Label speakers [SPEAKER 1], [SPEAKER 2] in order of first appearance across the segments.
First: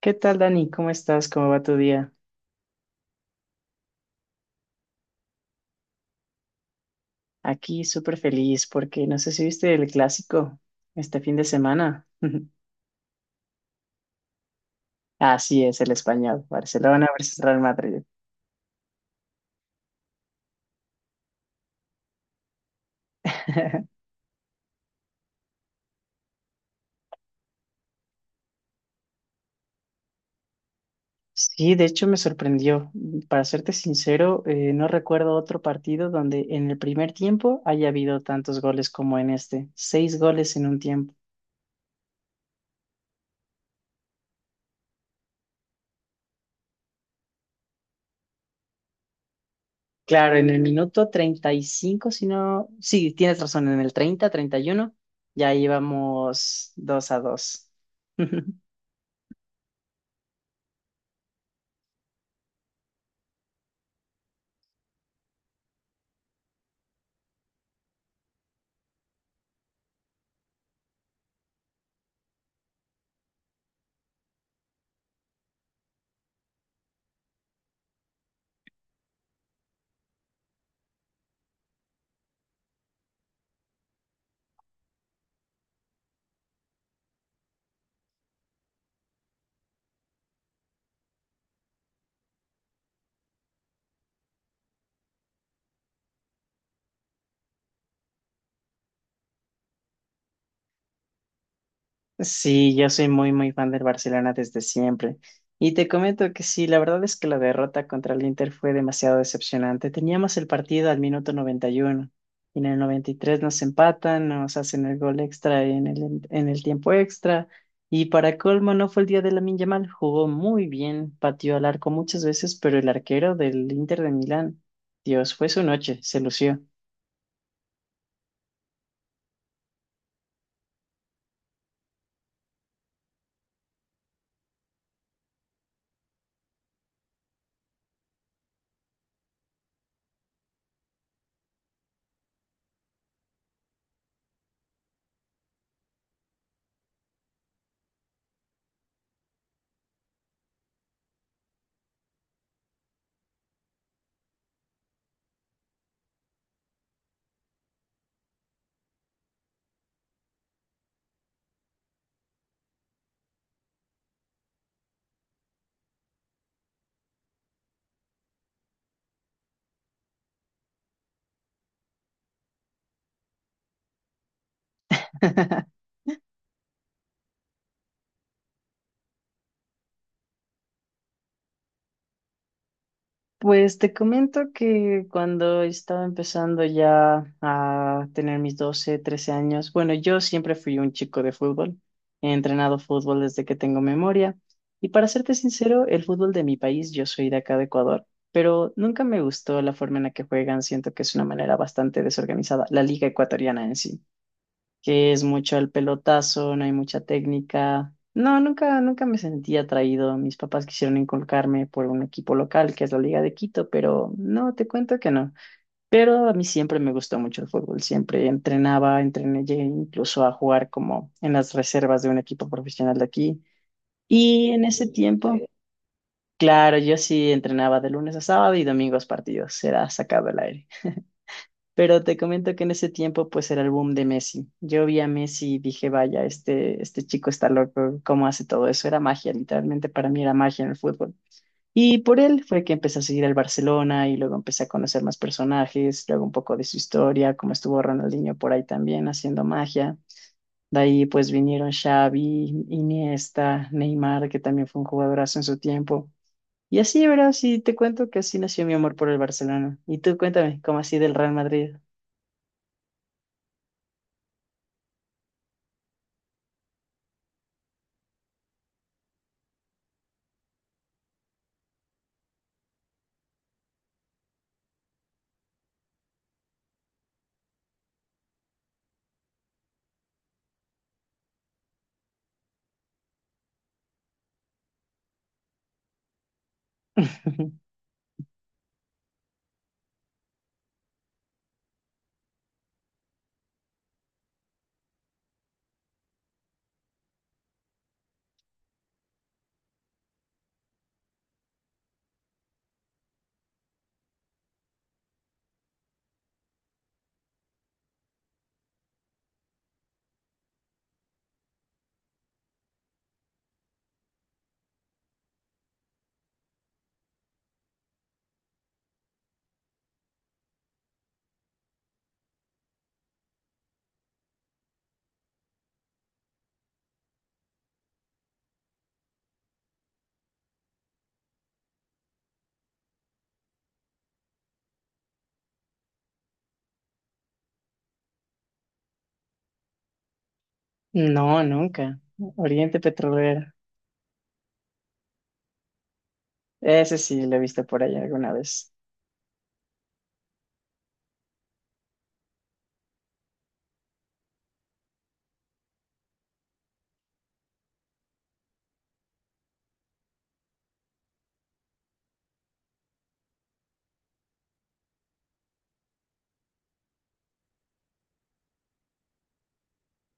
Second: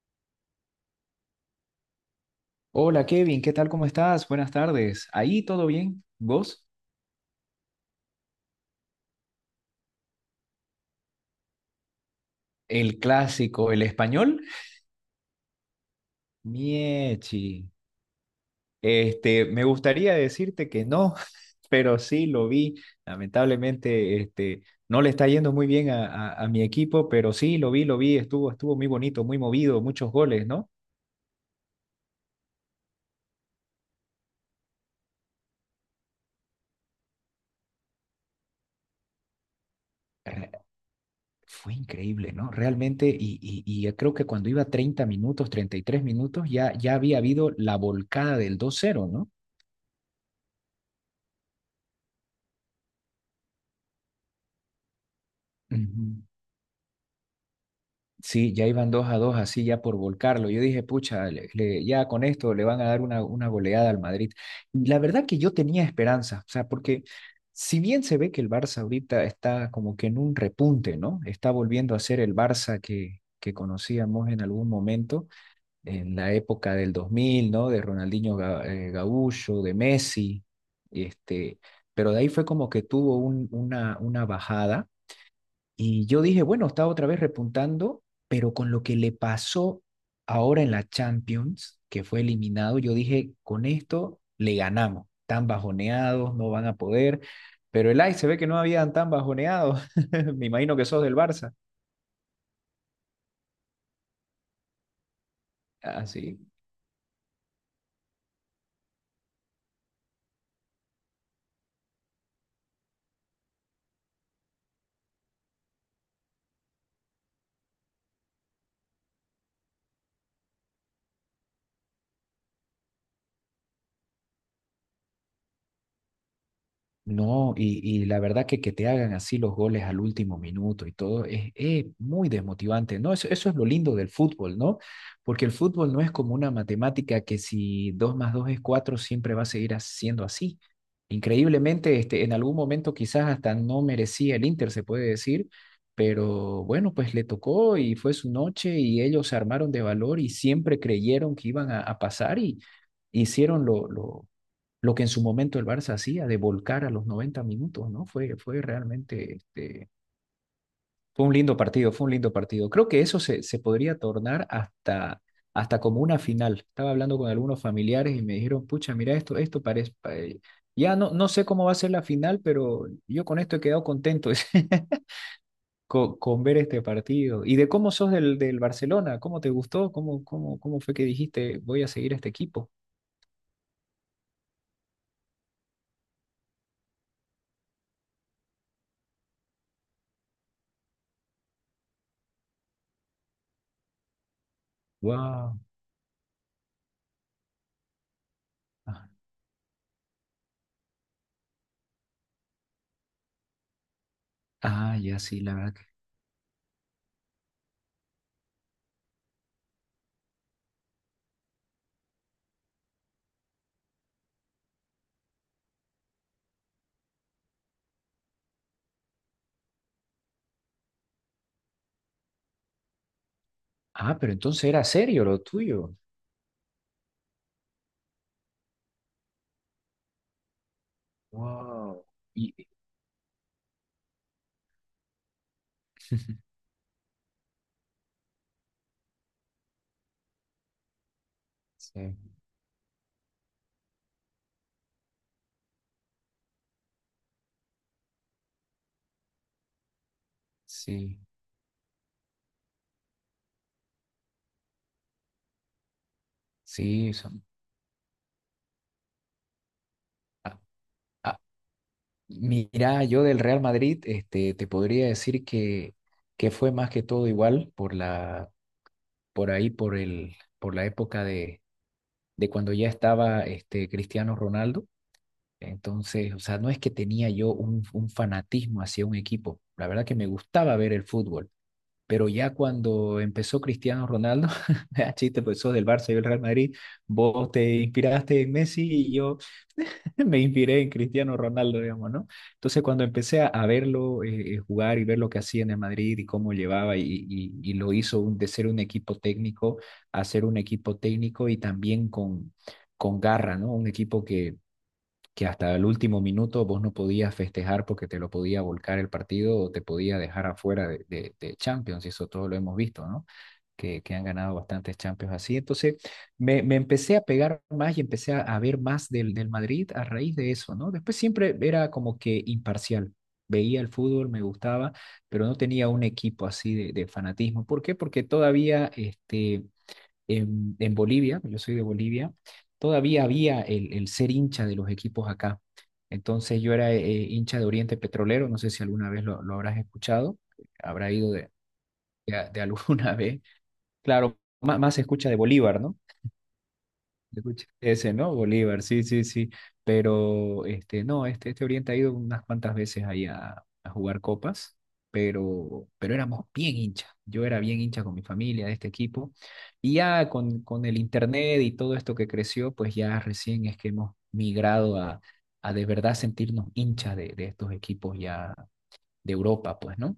[SPEAKER 1] ¿Qué tal, Dani? ¿Cómo estás? ¿Cómo va tu día?
[SPEAKER 2] Hola Kevin, ¿qué tal? ¿Cómo estás? Buenas tardes. ¿Ahí todo bien? ¿Vos?
[SPEAKER 1] Aquí súper feliz porque no sé si viste el clásico este fin de semana.
[SPEAKER 2] El clásico, el español.
[SPEAKER 1] Así es, el español, Barcelona versus Real
[SPEAKER 2] Miechi.
[SPEAKER 1] Madrid.
[SPEAKER 2] Me gustaría decirte que no, pero sí lo vi. Lamentablemente, no le está yendo muy bien a mi equipo, pero sí lo vi, lo vi. Estuvo muy bonito, muy movido, muchos goles, ¿no?
[SPEAKER 1] Sí, de hecho me sorprendió. Para serte sincero, no recuerdo otro partido donde en el primer tiempo haya habido tantos goles como en este. Seis goles
[SPEAKER 2] Re-
[SPEAKER 1] en un tiempo.
[SPEAKER 2] Fue increíble, ¿no? Realmente, y yo creo que cuando iba 30 minutos, 33 minutos, ya había habido la volcada del dos cero, ¿no?
[SPEAKER 1] Claro, en el minuto 35, si no, sí, tienes razón, en el 30, 31, ya
[SPEAKER 2] Ujú.
[SPEAKER 1] íbamos 2-2.
[SPEAKER 2] Sí, ya iban dos a dos así ya por volcarlo. Yo dije, pucha, ya con esto le van a dar una goleada al Madrid. Y la verdad que yo tenía esperanza, o sea, porque si bien se ve que el Barça ahorita está como que en un repunte, ¿no? Está volviendo a ser el Barça que conocíamos en algún momento, en la época del 2000, ¿no? De Ronaldinho Gaúcho, de Messi, este, pero de ahí fue como que tuvo una bajada y yo dije, bueno, está otra vez repuntando, pero con lo que le pasó ahora en la Champions, que fue eliminado, yo dije, con esto le ganamos. Tan bajoneados, no van a poder. Pero el Ajax se ve que no habían tan bajoneados. Me imagino que sos del Barça.
[SPEAKER 1] Sí, yo soy muy, muy fan del Barcelona desde siempre. Y te comento
[SPEAKER 2] Así.
[SPEAKER 1] que sí, la verdad es que la derrota contra el Inter fue demasiado decepcionante. Teníamos el partido al minuto 91 y en el 93 nos empatan, nos hacen el gol extra en el tiempo extra. Y para colmo, no fue el día de Lamine Yamal, jugó muy bien, pateó al arco muchas veces, pero el arquero del Inter de Milán, Dios, fue su noche, se lució.
[SPEAKER 2] No, y la verdad que te hagan así los goles al último minuto y todo es muy desmotivante, ¿no? Eso es lo lindo del fútbol, ¿no? Porque el fútbol no es como una matemática que si 2 más 2 es 4 siempre va a seguir siendo así. Increíblemente, en algún momento quizás hasta no merecía el Inter, se puede decir, pero bueno, pues le tocó y fue su noche y ellos se armaron de valor y siempre creyeron que iban a pasar y hicieron lo que en su momento el Barça hacía de volcar a los 90 minutos, ¿no? Fue realmente, fue un lindo partido, fue un lindo partido. Creo que eso se podría tornar hasta como una final. Estaba hablando con algunos familiares y me dijeron, pucha, mira esto, esto parece. Ya no, no sé cómo va a ser la final, pero yo con esto he quedado contento con ver este partido. ¿Y de cómo sos del Barcelona? ¿Cómo te gustó? ¿Cómo fue que dijiste, voy a seguir a este equipo?
[SPEAKER 1] Pues te comento que cuando estaba empezando ya a tener mis 12, 13 años, bueno, yo siempre fui un chico de fútbol, he entrenado fútbol desde que tengo memoria y para serte
[SPEAKER 2] Wow.
[SPEAKER 1] sincero, el fútbol de mi país, yo soy de acá de Ecuador, pero nunca me gustó la forma en la que juegan, siento que es una manera bastante desorganizada, la liga ecuatoriana en sí,
[SPEAKER 2] Ah,
[SPEAKER 1] que
[SPEAKER 2] ya
[SPEAKER 1] es
[SPEAKER 2] sí, la
[SPEAKER 1] mucho el
[SPEAKER 2] verdad.
[SPEAKER 1] pelotazo, no hay mucha técnica. No, nunca, nunca me sentí atraído. Mis papás quisieron inculcarme por un equipo local, que es la Liga de Quito, pero no, te cuento que no. Pero a mí siempre me gustó mucho el fútbol, siempre entrenaba, entrené, llegué incluso a jugar como en las reservas de un equipo profesional de aquí.
[SPEAKER 2] Ah, pero
[SPEAKER 1] Y
[SPEAKER 2] entonces
[SPEAKER 1] en
[SPEAKER 2] era
[SPEAKER 1] ese
[SPEAKER 2] serio
[SPEAKER 1] tiempo,
[SPEAKER 2] lo tuyo.
[SPEAKER 1] claro, yo sí entrenaba de lunes a sábado y domingos partidos, era sacado el aire. Pero
[SPEAKER 2] Wow.
[SPEAKER 1] te
[SPEAKER 2] Y,
[SPEAKER 1] comento que en ese tiempo pues era el boom de Messi. Yo vi a Messi y dije, vaya, este chico está loco, ¿cómo hace todo eso? Era magia, literalmente para mí era magia en el fútbol. Y
[SPEAKER 2] sí,
[SPEAKER 1] por él fue que empecé a seguir al Barcelona y luego empecé a conocer más personajes, luego un poco de su historia, como estuvo Ronaldinho por ahí también haciendo magia. De ahí
[SPEAKER 2] sí,
[SPEAKER 1] pues vinieron Xavi, Iniesta, Neymar, que también fue un jugadorazo en su tiempo. Y así,
[SPEAKER 2] sí,
[SPEAKER 1] ¿verdad? Sí, te cuento que así nació mi amor por el Barcelona. Y tú
[SPEAKER 2] ah,
[SPEAKER 1] cuéntame, ¿cómo así del Real
[SPEAKER 2] ah,
[SPEAKER 1] Madrid?
[SPEAKER 2] mira, yo del Real Madrid, te podría decir que fue más que todo igual por la, por ahí, por el, por la época de cuando ya estaba Cristiano Ronaldo. Entonces, o sea, no es que tenía yo un fanatismo hacia un equipo. La verdad que me gustaba ver el fútbol. Pero ya cuando empezó Cristiano Ronaldo, chiste, pues sos del Barça y del Real Madrid, vos te inspiraste en Messi y yo me inspiré en Cristiano Ronaldo, digamos, ¿no? Entonces cuando empecé a verlo jugar y ver lo que hacía en el Madrid y cómo llevaba y lo hizo de ser un equipo técnico a ser un equipo técnico y también con garra, ¿no? Un equipo que hasta el último minuto vos no podías festejar porque te lo podía volcar el partido o te podía dejar afuera de Champions, y eso todo lo hemos visto, ¿no? Que han ganado bastantes Champions así. Entonces, me empecé a pegar más y empecé a ver más del Madrid a raíz de eso, ¿no? Después siempre era como que imparcial veía el fútbol, me gustaba, pero no tenía un equipo así fanatismo. ¿Por qué? Porque todavía en Bolivia, yo soy de Bolivia, todavía había el ser hincha de los equipos acá. Entonces yo era hincha de Oriente Petrolero, no sé si alguna vez lo habrás escuchado, habrá ido
[SPEAKER 1] No,
[SPEAKER 2] de,
[SPEAKER 1] nunca.
[SPEAKER 2] de, de
[SPEAKER 1] Oriente
[SPEAKER 2] alguna vez.
[SPEAKER 1] Petrolero.
[SPEAKER 2] Claro, más se escucha de Bolívar, ¿no?
[SPEAKER 1] Ese sí lo he visto
[SPEAKER 2] Escucha,
[SPEAKER 1] por ahí
[SPEAKER 2] ese,
[SPEAKER 1] alguna
[SPEAKER 2] ¿no?
[SPEAKER 1] vez.
[SPEAKER 2] Bolívar, sí, sí, sí. Pero no, este Oriente ha ido unas cuantas veces ahí a jugar copas, pero éramos bien hinchas. Yo era bien hincha con mi familia de este equipo. Y ya con el internet y todo esto que creció, pues ya recién es que hemos migrado a de verdad sentirnos hinchas de estos equipos ya de Europa, pues, ¿no?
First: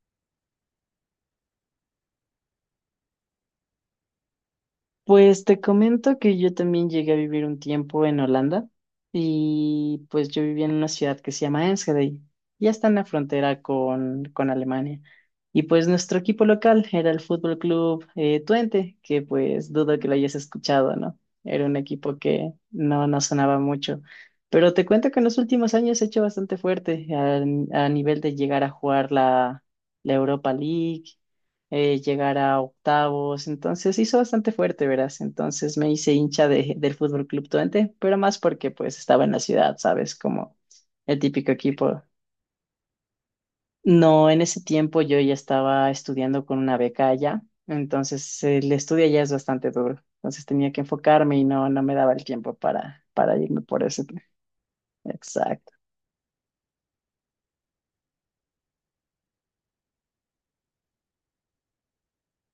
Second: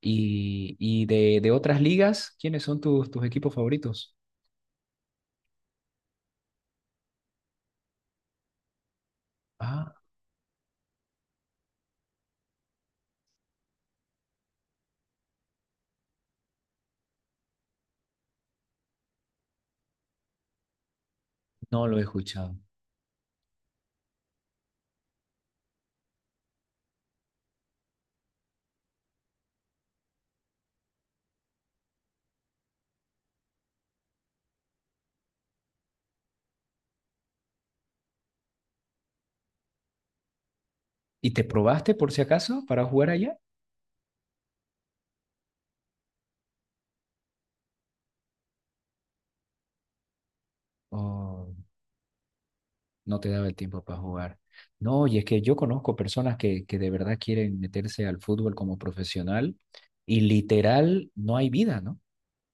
[SPEAKER 2] Y de otras ligas, ¿quiénes son tus equipos favoritos?
[SPEAKER 1] Pues te comento que yo también llegué a vivir un tiempo en Holanda
[SPEAKER 2] Ah,
[SPEAKER 1] y pues yo vivía en una ciudad que se llama Enschede, ya está en la frontera con Alemania. Y pues nuestro equipo local era el Fútbol Club Twente, que pues dudo que lo hayas escuchado, ¿no? Era un
[SPEAKER 2] no lo he
[SPEAKER 1] equipo que
[SPEAKER 2] escuchado.
[SPEAKER 1] no, no sonaba mucho. Pero te cuento que en los últimos años se ha hecho bastante fuerte a nivel de llegar a jugar la Europa League llegar a octavos, entonces hizo bastante fuerte, verás, entonces me hice hincha de, del Fútbol Club Twente, pero más porque pues estaba en la ciudad, ¿sabes? Como el
[SPEAKER 2] ¿Y te
[SPEAKER 1] típico
[SPEAKER 2] probaste
[SPEAKER 1] equipo.
[SPEAKER 2] por si acaso para jugar allá?
[SPEAKER 1] No, en ese tiempo yo ya estaba estudiando con una beca allá, entonces el estudio allá es bastante duro, entonces tenía que enfocarme y
[SPEAKER 2] ¿O
[SPEAKER 1] no, no me daba el tiempo para,
[SPEAKER 2] no te
[SPEAKER 1] para
[SPEAKER 2] daba el
[SPEAKER 1] irme por
[SPEAKER 2] tiempo para
[SPEAKER 1] ese.
[SPEAKER 2] jugar? No, y es que yo
[SPEAKER 1] Exacto,
[SPEAKER 2] conozco personas que de verdad quieren meterse al fútbol como profesional y literal no hay vida, ¿no?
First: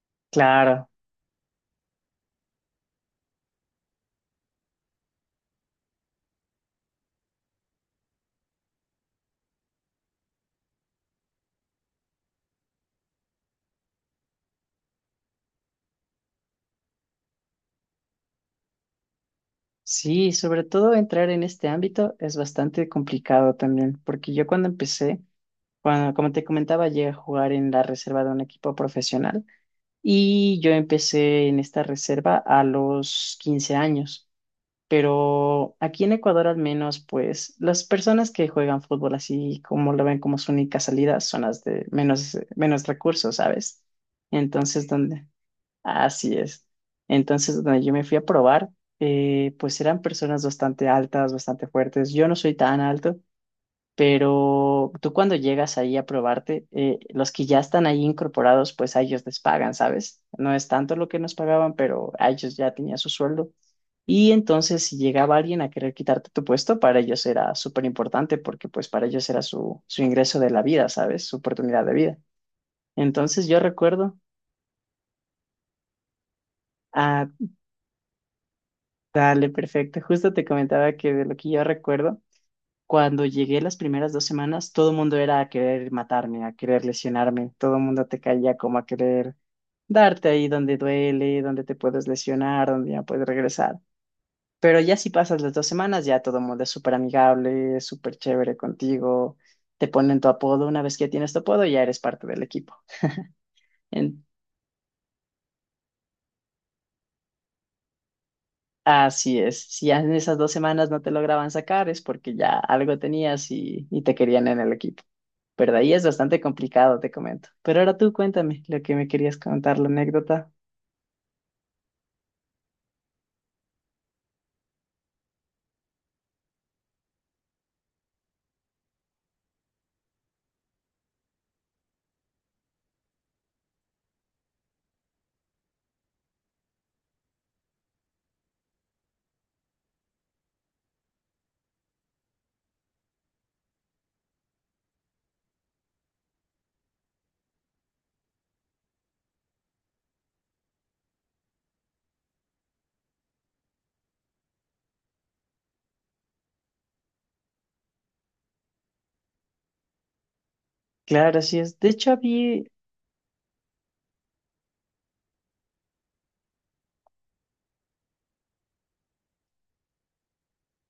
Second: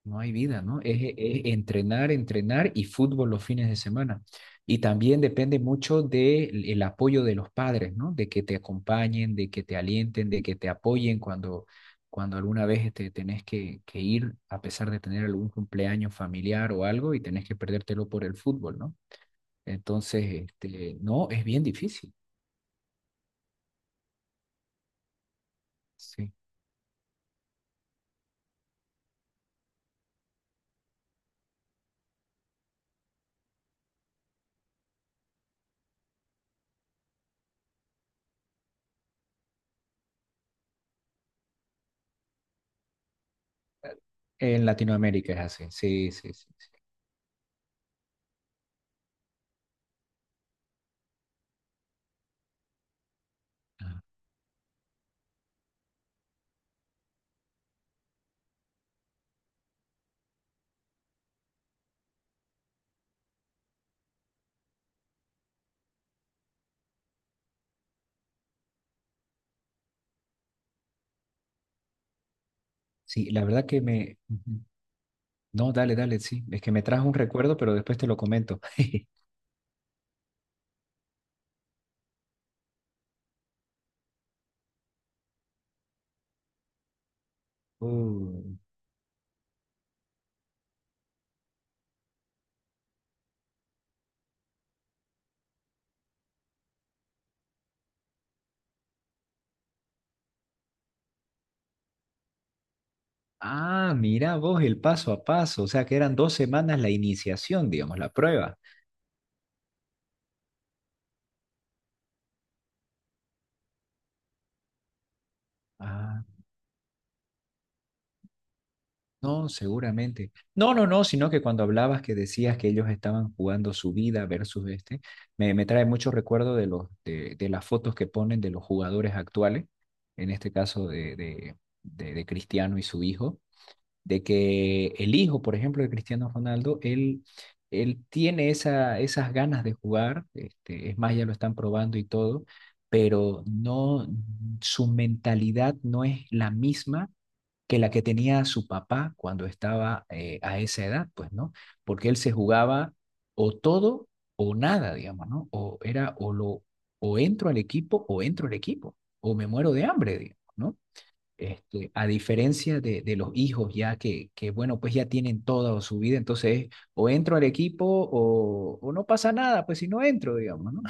[SPEAKER 2] No hay vida, ¿no?
[SPEAKER 1] claro.
[SPEAKER 2] Es entrenar, entrenar y fútbol los fines de semana. Y también depende mucho del el apoyo de los padres, ¿no? De que te acompañen, de que te alienten, de que te apoyen cuando alguna vez te tenés que ir, a pesar de tener algún cumpleaños familiar o algo, y tenés que perdértelo por el fútbol, ¿no? Entonces,
[SPEAKER 1] Sí, sobre todo
[SPEAKER 2] no,
[SPEAKER 1] entrar en
[SPEAKER 2] es bien
[SPEAKER 1] este
[SPEAKER 2] difícil.
[SPEAKER 1] ámbito es bastante complicado también, porque yo cuando empecé, cuando, como
[SPEAKER 2] Sí.
[SPEAKER 1] te comentaba, llegué a jugar en la reserva de un equipo profesional y yo empecé en esta reserva a los 15 años. Pero aquí en Ecuador al menos, pues las personas que juegan fútbol así como lo ven como su única salida son las de menos, menos recursos, ¿sabes?
[SPEAKER 2] En
[SPEAKER 1] Entonces, donde,
[SPEAKER 2] Latinoamérica es así. Sí, sí,
[SPEAKER 1] así
[SPEAKER 2] sí.
[SPEAKER 1] es.
[SPEAKER 2] Sí.
[SPEAKER 1] Entonces, donde yo me fui a probar, pues eran personas bastante altas, bastante fuertes. Yo no soy tan alto.
[SPEAKER 2] Ah,
[SPEAKER 1] Pero tú cuando llegas ahí a probarte, los que ya están ahí incorporados, pues a ellos les pagan, ¿sabes? No es tanto lo que nos pagaban, pero a ellos ya tenían su sueldo. Y entonces si llegaba alguien a querer quitarte tu puesto, para ellos era súper importante porque pues para ellos era su, su ingreso de la vida, ¿sabes? Su oportunidad de vida.
[SPEAKER 2] sí, la
[SPEAKER 1] Entonces yo
[SPEAKER 2] verdad que
[SPEAKER 1] recuerdo,
[SPEAKER 2] me... Ujú. No, dale, dale, sí. Es que me trajo un
[SPEAKER 1] ah,
[SPEAKER 2] recuerdo, pero después te lo comento.
[SPEAKER 1] dale, perfecto, justo te comentaba que de lo que yo recuerdo. Cuando llegué las primeras dos semanas, todo el mundo era a querer matarme, a querer lesionarme, todo el mundo te caía
[SPEAKER 2] Uh,
[SPEAKER 1] como a querer darte ahí donde duele, donde te puedes lesionar, donde ya puedes regresar. Pero ya si pasas las dos semanas, ya todo el mundo es súper amigable, súper chévere contigo, te ponen tu apodo, una vez que tienes tu apodo ya eres parte del equipo.
[SPEAKER 2] Ah,
[SPEAKER 1] En-
[SPEAKER 2] mira vos el paso a paso. O sea, que eran dos semanas la iniciación, digamos, la prueba.
[SPEAKER 1] Así es, si ya en esas dos semanas no te lograban sacar es porque ya algo tenías y te querían en el equipo. Pero de ahí es
[SPEAKER 2] Ah,
[SPEAKER 1] bastante complicado, te comento. Pero ahora tú cuéntame lo que me querías
[SPEAKER 2] no,
[SPEAKER 1] contar, la
[SPEAKER 2] seguramente.
[SPEAKER 1] anécdota.
[SPEAKER 2] No, no, no, sino que cuando hablabas que decías que ellos estaban jugando su vida versus me trae mucho recuerdo de los, de las fotos que ponen de los jugadores actuales, en este caso de Cristiano y su hijo de que el hijo, por ejemplo, de Cristiano Ronaldo, él tiene esas ganas de jugar, es más, ya lo están probando y todo, pero no, su mentalidad no es la misma que la que tenía su papá cuando estaba a esa edad, pues, ¿no? Porque él se jugaba o todo o nada, digamos, ¿no? O era o entro al equipo o entro al equipo o me muero de hambre, digamos, ¿no?
[SPEAKER 1] Claro, así es. De
[SPEAKER 2] A
[SPEAKER 1] hecho, había,
[SPEAKER 2] diferencia de los hijos ya bueno, pues ya tienen toda su vida, entonces o entro al equipo o no pasa nada, pues si no entro, digamos, ¿no?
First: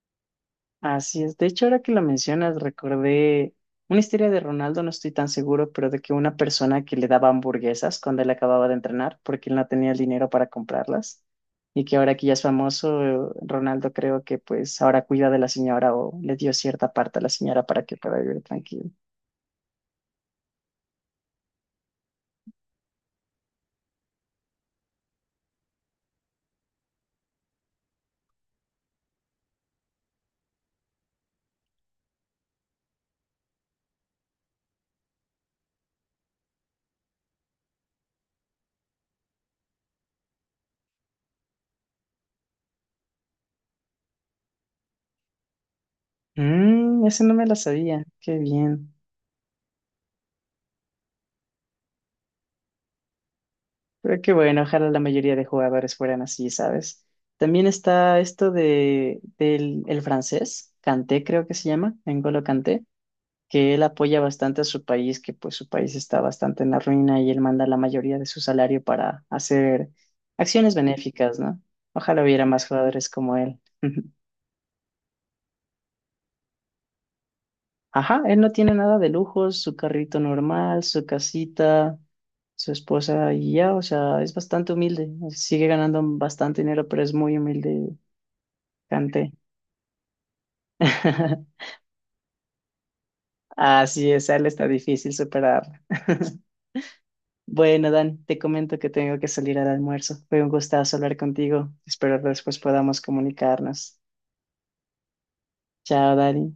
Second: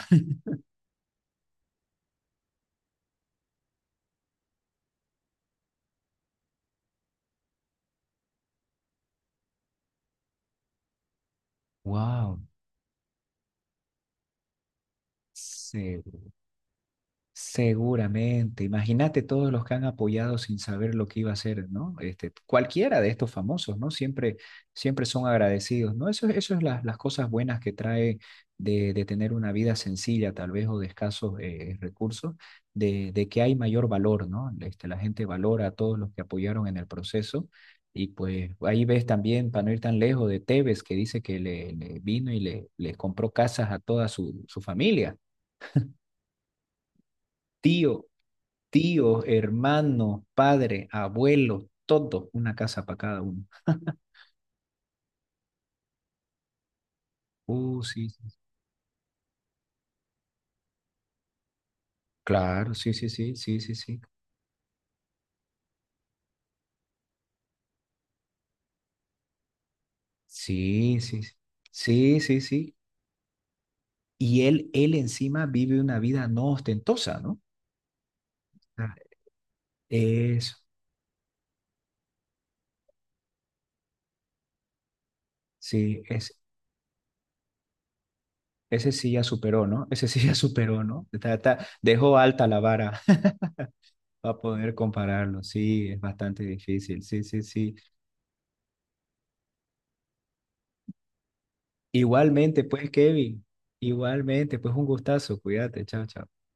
[SPEAKER 1] así es. De hecho, ahora que lo mencionas, recordé una historia de Ronaldo, no estoy tan seguro, pero de que una persona que le daba hamburguesas cuando él acababa de entrenar, porque él no tenía el dinero para comprarlas. Y que ahora que ya
[SPEAKER 2] Wow,
[SPEAKER 1] es famoso, Ronaldo creo que pues ahora cuida de la señora
[SPEAKER 2] se
[SPEAKER 1] o le dio cierta parte a la señora para que pueda vivir
[SPEAKER 2] Seguramente,
[SPEAKER 1] tranquilo.
[SPEAKER 2] imagínate todos los que han apoyado sin saber lo que iba a hacer, ¿no? Cualquiera de estos famosos, ¿no? Siempre, siempre son agradecidos, ¿no? Eso es las cosas buenas que trae de tener una vida sencilla, tal vez, o de escasos recursos, de que hay mayor valor, ¿no? La gente valora a todos los que apoyaron en el proceso. Y pues ahí ves también, para no ir tan lejos, de Tevez, que dice que le vino y le compró casas a toda su familia.
[SPEAKER 1] Mmm, ese no me la sabía.
[SPEAKER 2] Tío,
[SPEAKER 1] Qué bien.
[SPEAKER 2] tío, hermano, padre, abuelo, todo, una casa para cada uno.
[SPEAKER 1] Pero qué bueno, ojalá la mayoría de jugadores fueran así, ¿sabes? También
[SPEAKER 2] Sí,
[SPEAKER 1] está
[SPEAKER 2] sí, sí.
[SPEAKER 1] esto de, del el francés, Kanté creo que se llama, N'Golo
[SPEAKER 2] Claro,
[SPEAKER 1] Kanté,
[SPEAKER 2] sí, sí, sí, sí,
[SPEAKER 1] que
[SPEAKER 2] sí,
[SPEAKER 1] él
[SPEAKER 2] sí.
[SPEAKER 1] apoya bastante a su país, que pues su país está bastante en la ruina y él manda la mayoría de su salario para hacer acciones
[SPEAKER 2] Sí, sí, sí,
[SPEAKER 1] benéficas, ¿no?
[SPEAKER 2] sí,
[SPEAKER 1] Ojalá
[SPEAKER 2] sí,
[SPEAKER 1] hubiera más
[SPEAKER 2] sí.
[SPEAKER 1] jugadores como él.
[SPEAKER 2] Y él encima vive una vida no ostentosa, ¿no?
[SPEAKER 1] Ajá, él no tiene
[SPEAKER 2] Ah,
[SPEAKER 1] nada de lujos, su carrito
[SPEAKER 2] eso,
[SPEAKER 1] normal, su casita, su esposa y ya, o sea, es bastante humilde. Sigue ganando
[SPEAKER 2] sí,
[SPEAKER 1] bastante dinero, pero es muy humilde,
[SPEAKER 2] ese sí ya
[SPEAKER 1] Canté.
[SPEAKER 2] superó, ¿no? Ese sí ya superó, ¿no? Dejó alta la vara
[SPEAKER 1] Así es, a
[SPEAKER 2] para
[SPEAKER 1] él está
[SPEAKER 2] poder
[SPEAKER 1] difícil
[SPEAKER 2] compararlo,
[SPEAKER 1] superar.
[SPEAKER 2] sí, es bastante difícil, sí, sí, sí.
[SPEAKER 1] Bueno, Dan, te comento que tengo que salir al almuerzo. Fue un gustazo hablar contigo. Espero después
[SPEAKER 2] Igualmente, pues,
[SPEAKER 1] podamos
[SPEAKER 2] Kevin,
[SPEAKER 1] comunicarnos.
[SPEAKER 2] igualmente, pues, un gustazo, cuídate, chao,
[SPEAKER 1] Chao,
[SPEAKER 2] chao.
[SPEAKER 1] Dani.